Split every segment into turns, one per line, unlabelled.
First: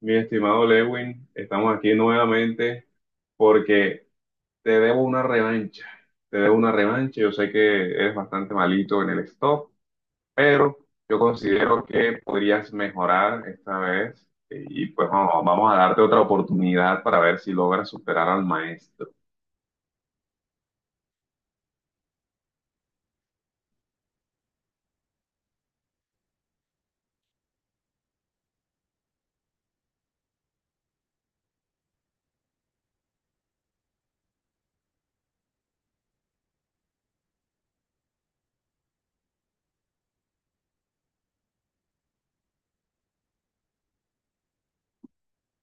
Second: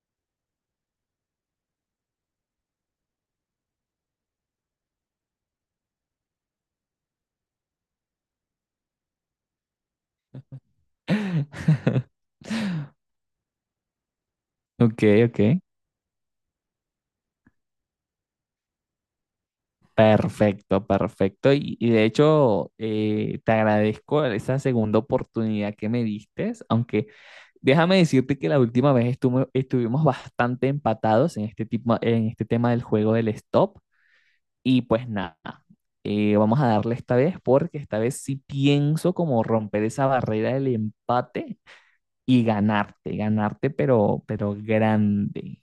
Mi estimado Lewin, estamos aquí nuevamente porque te debo una revancha. Te debo una revancha. Yo sé que eres bastante malito en el stop, pero yo considero que podrías mejorar esta vez y
Ok,
pues vamos,
ok.
vamos a darte otra oportunidad para ver si logras superar al maestro.
Perfecto, perfecto. Y de hecho, te agradezco esa segunda oportunidad que me diste, aunque déjame decirte que la última vez estuvimos bastante empatados en este tema del juego del stop. Y pues nada, vamos a darle esta vez porque esta vez sí pienso como romper esa barrera del empate y ganarte, ganarte, pero grande.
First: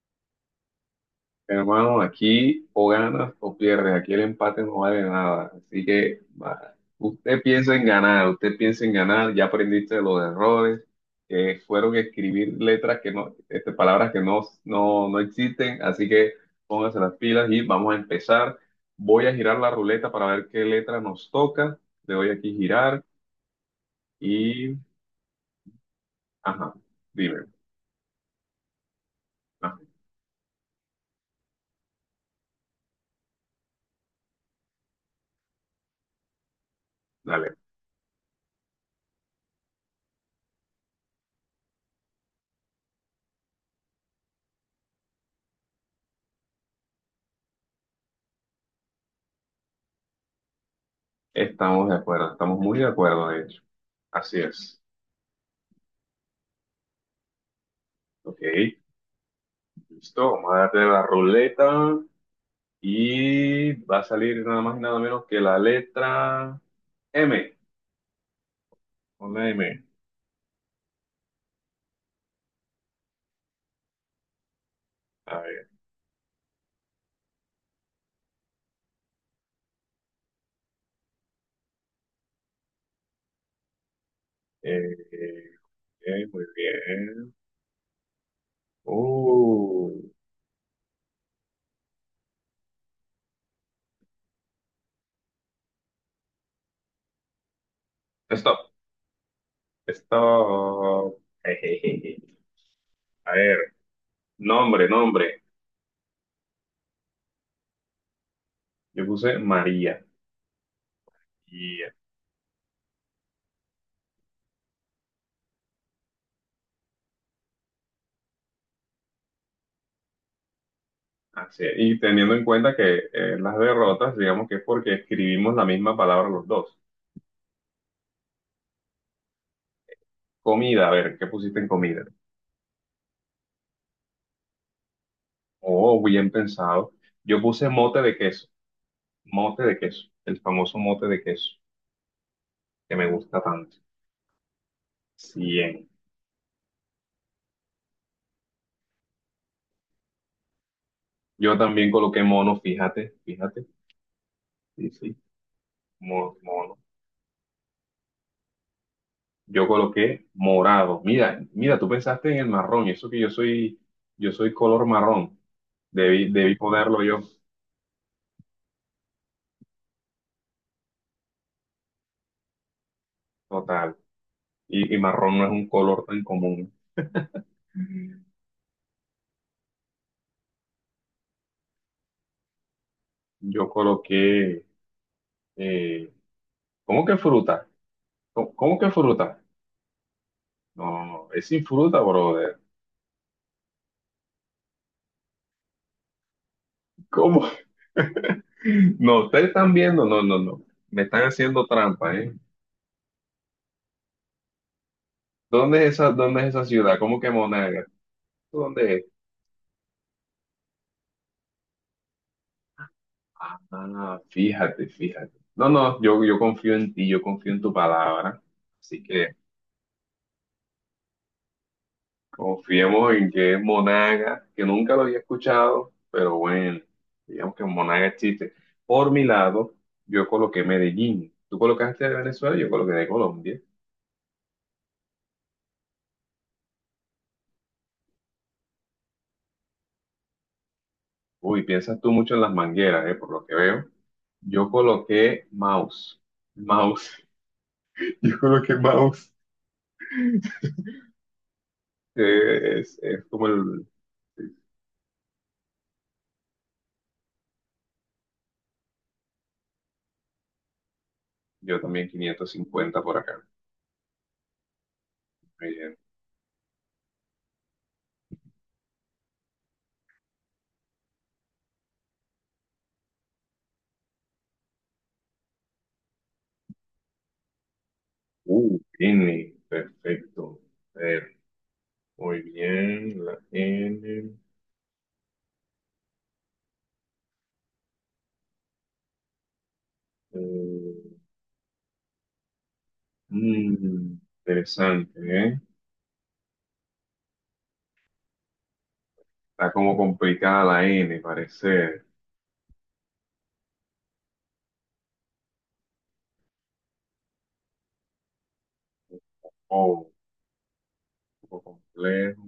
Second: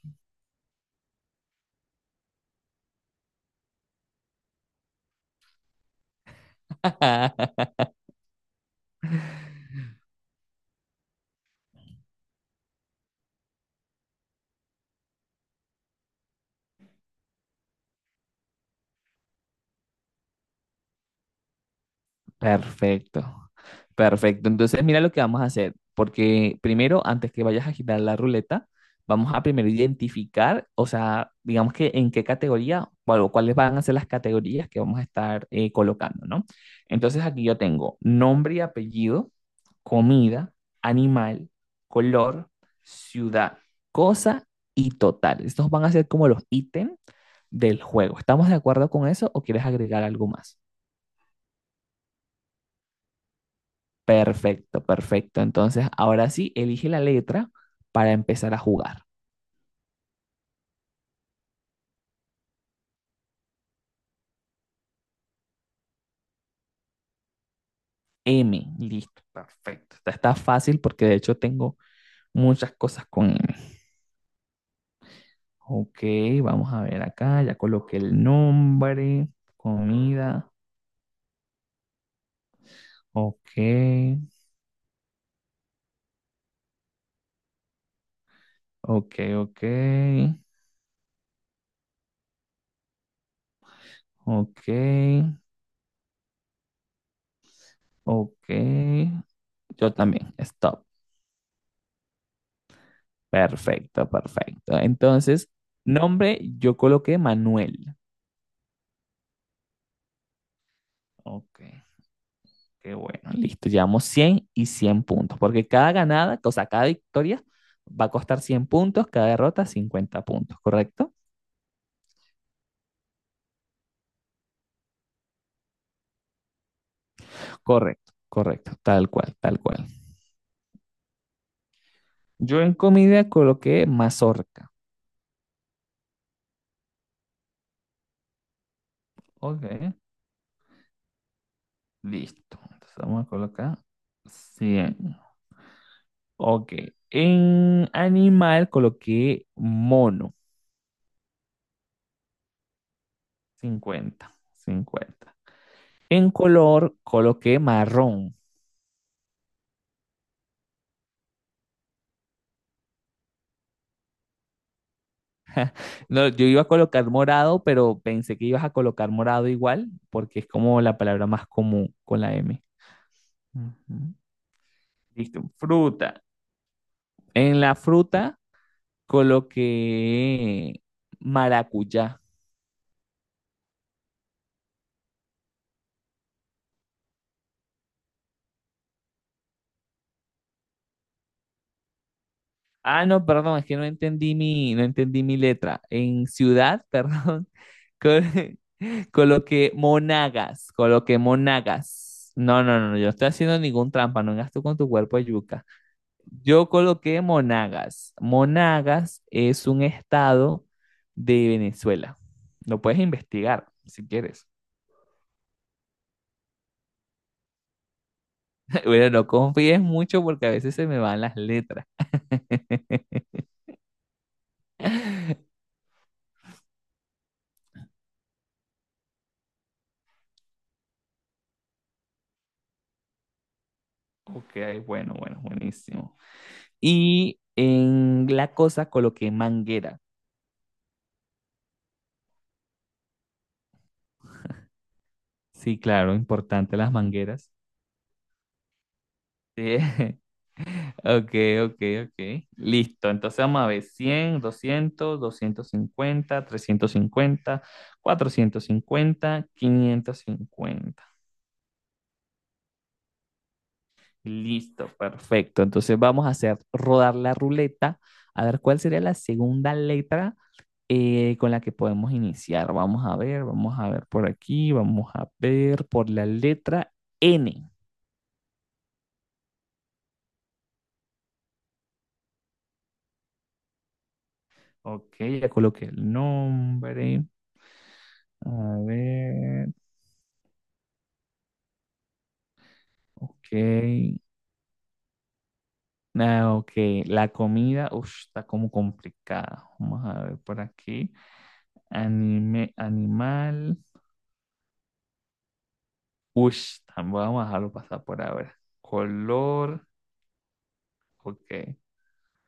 Hermano, aquí o ganas o pierdes, aquí el empate no vale nada, así que va, usted piensa en ganar, usted piensa en ganar, ya aprendiste de los errores, que fueron escribir letras que no, palabras que no, no, no existen, así que póngase las pilas y vamos a empezar. Voy a girar la ruleta para ver qué letra nos toca, le doy aquí girar
Perfecto. Perfecto,
y,
entonces mira lo que vamos a hacer, porque
ajá,
primero, antes que
dime,
vayas a girar la ruleta, vamos a primero
ajá,
identificar, o sea, digamos que en qué categoría, bueno, cuáles van a ser las categorías que vamos a estar colocando, ¿no? Entonces aquí
dale,
yo tengo nombre y apellido, comida, animal, color, ciudad, cosa y total. Estos van a ser como los ítems del juego. ¿Estamos de acuerdo con eso o quieres agregar algo más?
estamos de acuerdo, estamos muy de acuerdo de hecho, así es,
Perfecto, perfecto. Entonces, ahora sí, elige la letra para
ok.
empezar a jugar.
Listo, vamos a darle la ruleta y va a salir nada más y nada menos que la letra M.
M, listo,
Una M.
perfecto. Esta está fácil porque de hecho tengo muchas cosas con M.
A ver.
Ok, vamos a ver acá, ya coloqué el nombre, comida, ok,
eh, muy bien.
ok, ok,
Uh,
ok, ok.
stop.
Yo también, stop.
Stop. Ejejeje. A ver,
Perfecto, perfecto.
nombre, nombre.
Entonces, nombre, yo coloqué Manuel.
Yo puse María.
Ok.
Y
Qué bueno, listo. Llevamos 100 y 100 puntos, porque cada ganada, o sea, cada victoria va a costar 100 puntos, cada derrota 50 puntos, ¿correcto?
así es. Y teniendo en cuenta que las derrotas, digamos que es porque escribimos la misma palabra los dos.
Correcto, correcto, tal cual, tal cual.
Comida, a ver, ¿qué pusiste en comida?
Yo en comida coloqué mazorca.
Oh, bien pensado. Yo puse mote
Ok,
de queso, el famoso mote de queso,
listo.
que
Entonces
me
vamos a
gusta tanto.
colocar 100.
Bien.
Ok, en animal coloqué mono,
Yo también coloqué mono, fíjate, fíjate.
cincuenta
Sí, sí,
cincuenta En
mono.
color coloqué marrón.
Yo coloqué morado. Mira, mira, tú pensaste en el marrón, y eso que yo soy color marrón.
No,
Debí,
yo
debí
iba a
ponerlo
colocar
yo,
morado, pero pensé que ibas a colocar morado igual, porque es como la palabra más común con la M.
total.
Ujú.
Y marrón
Listo,
no es un color
fruta.
tan común.
En la fruta coloqué maracuyá.
Yo coloqué. eh, ¿Cómo que fruta? ¿Cómo que fruta? No, es sin fruta, brother.
Ah, no, perdón, es que no entendí mi letra. En ciudad,
¿Cómo?
perdón, col-
No, ustedes
coloqué
están viendo, no, no, no.
Monagas,
Me
coloqué
están haciendo trampa,
Monagas.
¿eh?
No, no, no, yo no estoy haciendo ningún trampa, no hagas tú con tu cuerpo de yuca.
Dónde es esa
Yo
ciudad? ¿Cómo
coloqué
que Monagas?
Monagas.
¿Dónde es?
Monagas es un estado de Venezuela. Lo puedes investigar si
Ah,
quieres.
fíjate, fíjate. No, no, yo confío en ti, yo confío en tu palabra. Así
Bueno, no
que
confíes mucho porque a veces se me van las letras.
confiemos en que es Monagas, que nunca lo había escuchado, pero bueno, digamos que Monagas existe. Por mi lado, yo coloqué Medellín. Tú colocaste de Venezuela, yo coloqué de Colombia.
Ok, bueno, bueno, buenísimo. Y en la cosa coloqué manguera.
Uy, piensas tú mucho en las mangueras, por lo que veo. Yo coloqué
Sí, claro,
mouse.
importante las
Mouse.
mangueras.
Yo coloqué mouse.
Sí. Ok, ok, ok.
Que es,
Listo.
es
Entonces
como
vamos a ver
el.
100, 200, 250, 350, 450, 550.
Yo también 550 por acá.
Listo, perfecto.
Muy bien.
Entonces vamos a hacer rodar la ruleta a ver cuál sería la segunda letra con la que podemos iniciar. Vamos a ver por aquí, vamos a ver por la letra N.
N. Perfecto. A ver, muy bien. La N.
Ok, ya coloqué el nombre. A ver,
eh,
ok.
Interesante, ¿eh?
Ah, ok, la comida, ush, está como complicada.
Está como
Vamos a ver por
complicada la
aquí.
N, parece.
Animal. Ush, vamos a dejarlo pasar por ahora. Color.
Oh, un
Ok,
poco complejo.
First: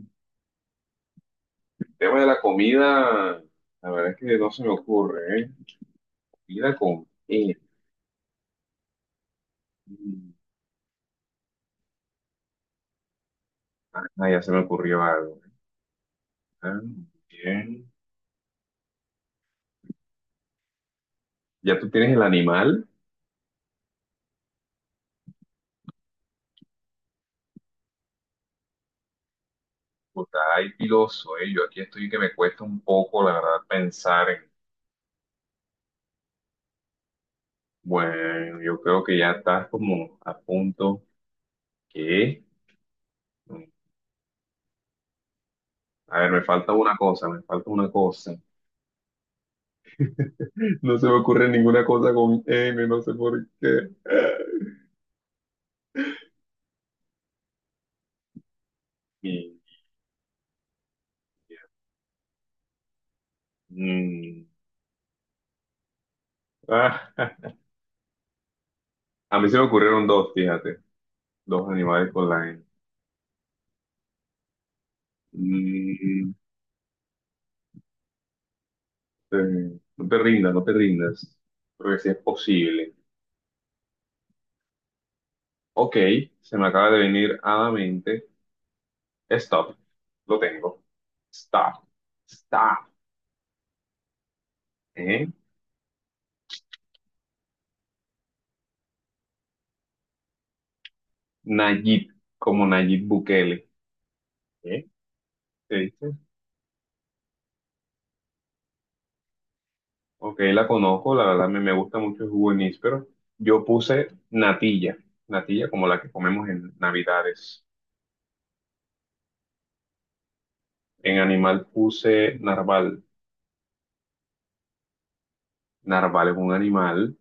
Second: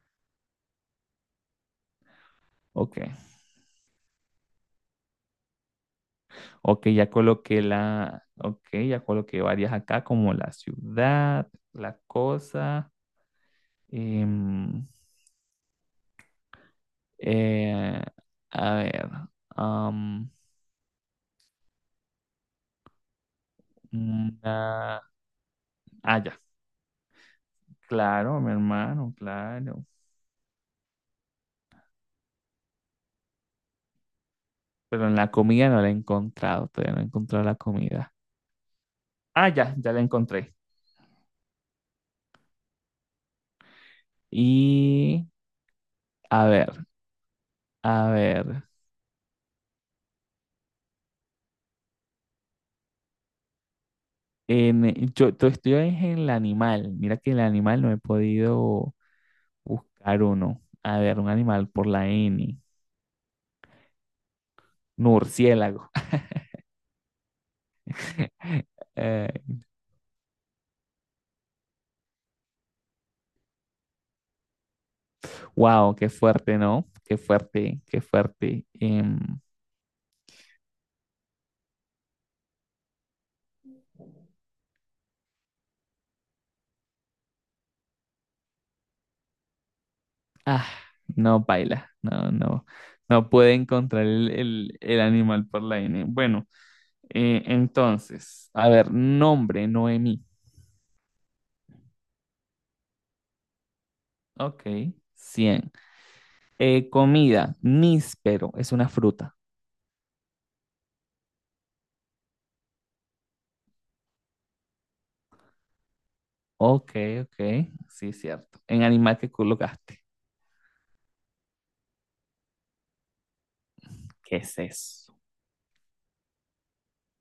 El tema de la
ok.
comida, la verdad es que no se me ocurre, ¿eh? Vida
Ok,
con
ya
E.
coloqué la. Ok, ya coloqué varias acá,
Mm,
como la ciudad, la cosa.
Ah, ya se me
em,
ocurrió algo. Ah, bien.
eh, a ver. am,
Ya tú tienes el animal.
una- Ah, ya. Claro, mi hermano, claro.
Pues ay, piloso, eh. Yo aquí estoy que me cuesta un poco, la verdad, pensar en.
Pero en la comida no la he encontrado, todavía no he encontrado la comida.
Bueno, yo creo que ya
Ah,
estás
ya, ya la
como a
encontré.
punto. ¿Qué?
Y
A ver, me
a
falta
ver,
una cosa, me falta una
a
cosa.
ver,
No se me ocurre ninguna cosa con N, no sé por qué.
estoy en el animal, mira que el animal no he podido
Y,
buscar uno. A ver, un animal por la N,
mm,
murciélago.
ah, a mí se me ocurrieron dos, fíjate, dos animales con la N.
Wow, qué
Mm,
fuerte, ¿no? Qué fuerte, qué fuerte. Em,
Eh, no te rindas, no te rindas. Porque sí es posible. Ok, se me acaba de venir a la mente. Stop. Lo
ah,
tengo.
no,
Stop.
baila, no, no,
Stop.
no puede encontrar el, el
¿Eh?
animal por la N. Bueno. Entonces, a ver, nombre, Noemí.
Nayib, como Nayib Bukele.
Ok,
¿Eh?
100.
¿Te dice?
Comida, níspero, es una fruta.
Ok, la conozco, la verdad me gusta mucho el jugo de níspero. Yo puse natilla, natilla como la que comemos en
Ok, ok,
Navidades.
sí, cierto. En animal que colocaste.
En animal puse narval.
¿Qué es eso?
Narval es un animal.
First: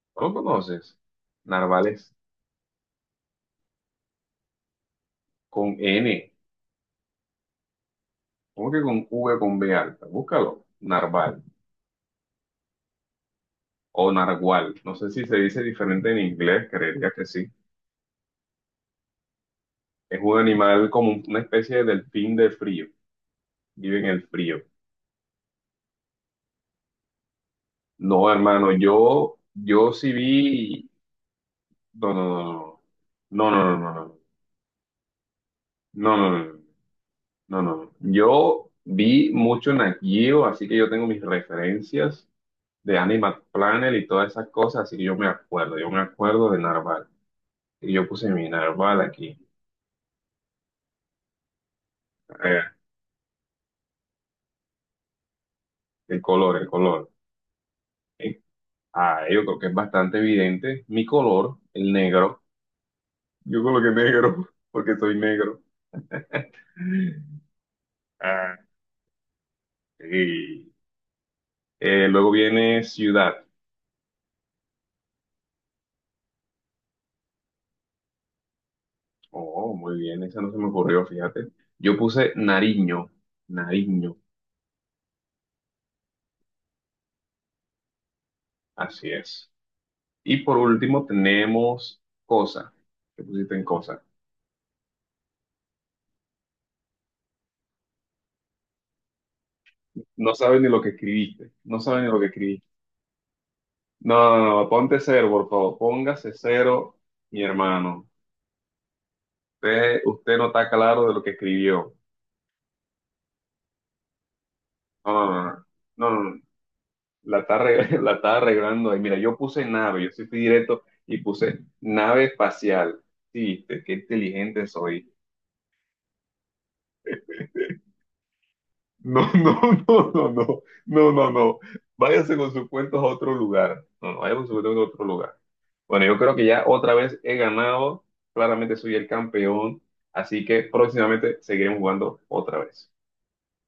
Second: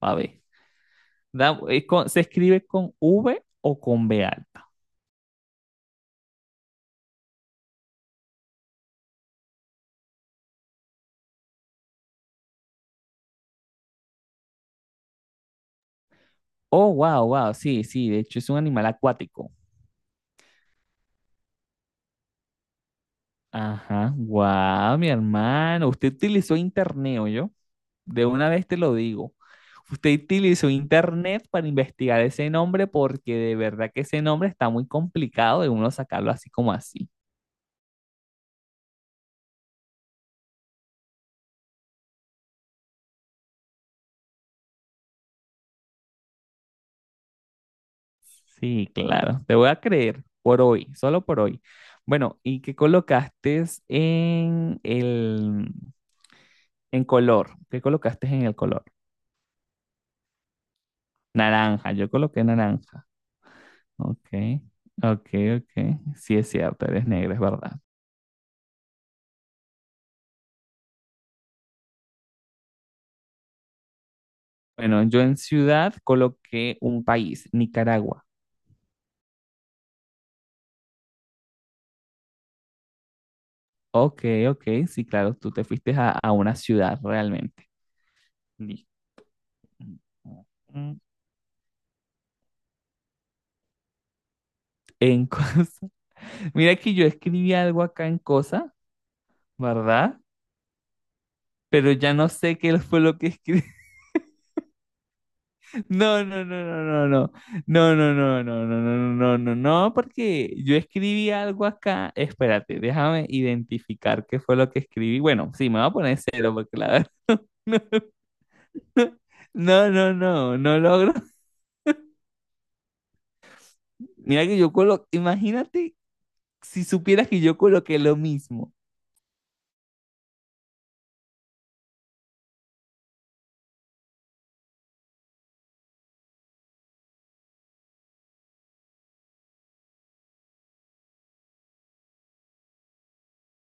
A
¿No lo
ver.
conoces? Narval es
¿Se escribe con V o con B alta?
con N. ¿Cómo que con V con B alta? Búscalo. Narval o nargual. No sé si se dice diferente en inglés,
Oh,
creería que
wow,
sí.
wow, sí, sí, de hecho es un animal acuático.
Es un animal como una especie de delfín de frío. Vive en
Ajá,
el frío.
guau, mi hermano. Usted utilizó internet, yo. De
No,
una vez
hermano,
te lo digo.
yo sí
Usted utilizó
vi.
internet para
No,
investigar ese
no,
nombre porque
no,
de verdad
no,
que
no.
ese nombre está muy complicado de uno
No, no,
sacarlo
no, no,
así
no,
como así.
no, no, no, no, no. No. Yo vi mucho Nat Geo, así que yo tengo mis referencias de Animal Planet y todas esas cosas, así que yo me acuerdo de narval. Y yo puse mi
Sí,
narval aquí.
claro. Te voy a creer por hoy, solo por hoy. Bueno, ¿y qué colocaste
El color, el
en
color.
color? ¿Qué colocaste
Eh,
en el color?
Ah, yo creo que es bastante evidente. Mi color, el
Naranja. Yo
negro.
coloqué naranja.
Yo coloqué
Ok,
negro porque soy
ok,
negro.
ok. Sí es cierto, eres negra, es verdad.
Ah, sí. Luego viene ciudad.
Bueno, yo en ciudad coloqué un país, Nicaragua.
Oh, muy bien, esa no se me ocurrió, fíjate. Yo puse Nariño, Nariño,
Ok, ok, sí, claro, tú te fuiste a una ciudad realmente. Li-
así es. Y por último tenemos cosa. ¿Qué pusiste en cosa?
En cosa. Mira que yo escribí algo acá en cosa, ¿verdad?
No saben ni lo que escribiste, no
Pero
saben ni
ya
lo que
no sé
escribiste.
qué fue lo que escribí.
No, no, no, no, ponte cero, por favor,
No,
póngase
no, no, no,
cero,
no, no.
mi
No,
hermano.
no, no, no, no, no, no, no, no, no,
Usted no
porque
está
yo
claro de lo que
escribí algo
escribió.
acá. Espérate, déjame identificar qué fue lo que escribí.
No, no, no,
Bueno,
no,
sí, me voy a poner
no, no. No.
cero porque la verdad.
La está, la está arreglando ahí. Mira, yo puse
No,
nave, yo
no,
sí fui
no, no
directo
logro.
y puse nave espacial. Sí, qué
Mira que
inteligente soy.
imagínate si supieras que yo coloqué lo mismo.
No, no, no, no, no, no, no, no. Váyase con sus cuentos a otro lugar. No, no, váyase con sus cuentos a otro lugar. Bueno, yo creo que ya otra vez he ganado. Claramente soy el campeón. Así que próximamente seguiremos jugando otra vez.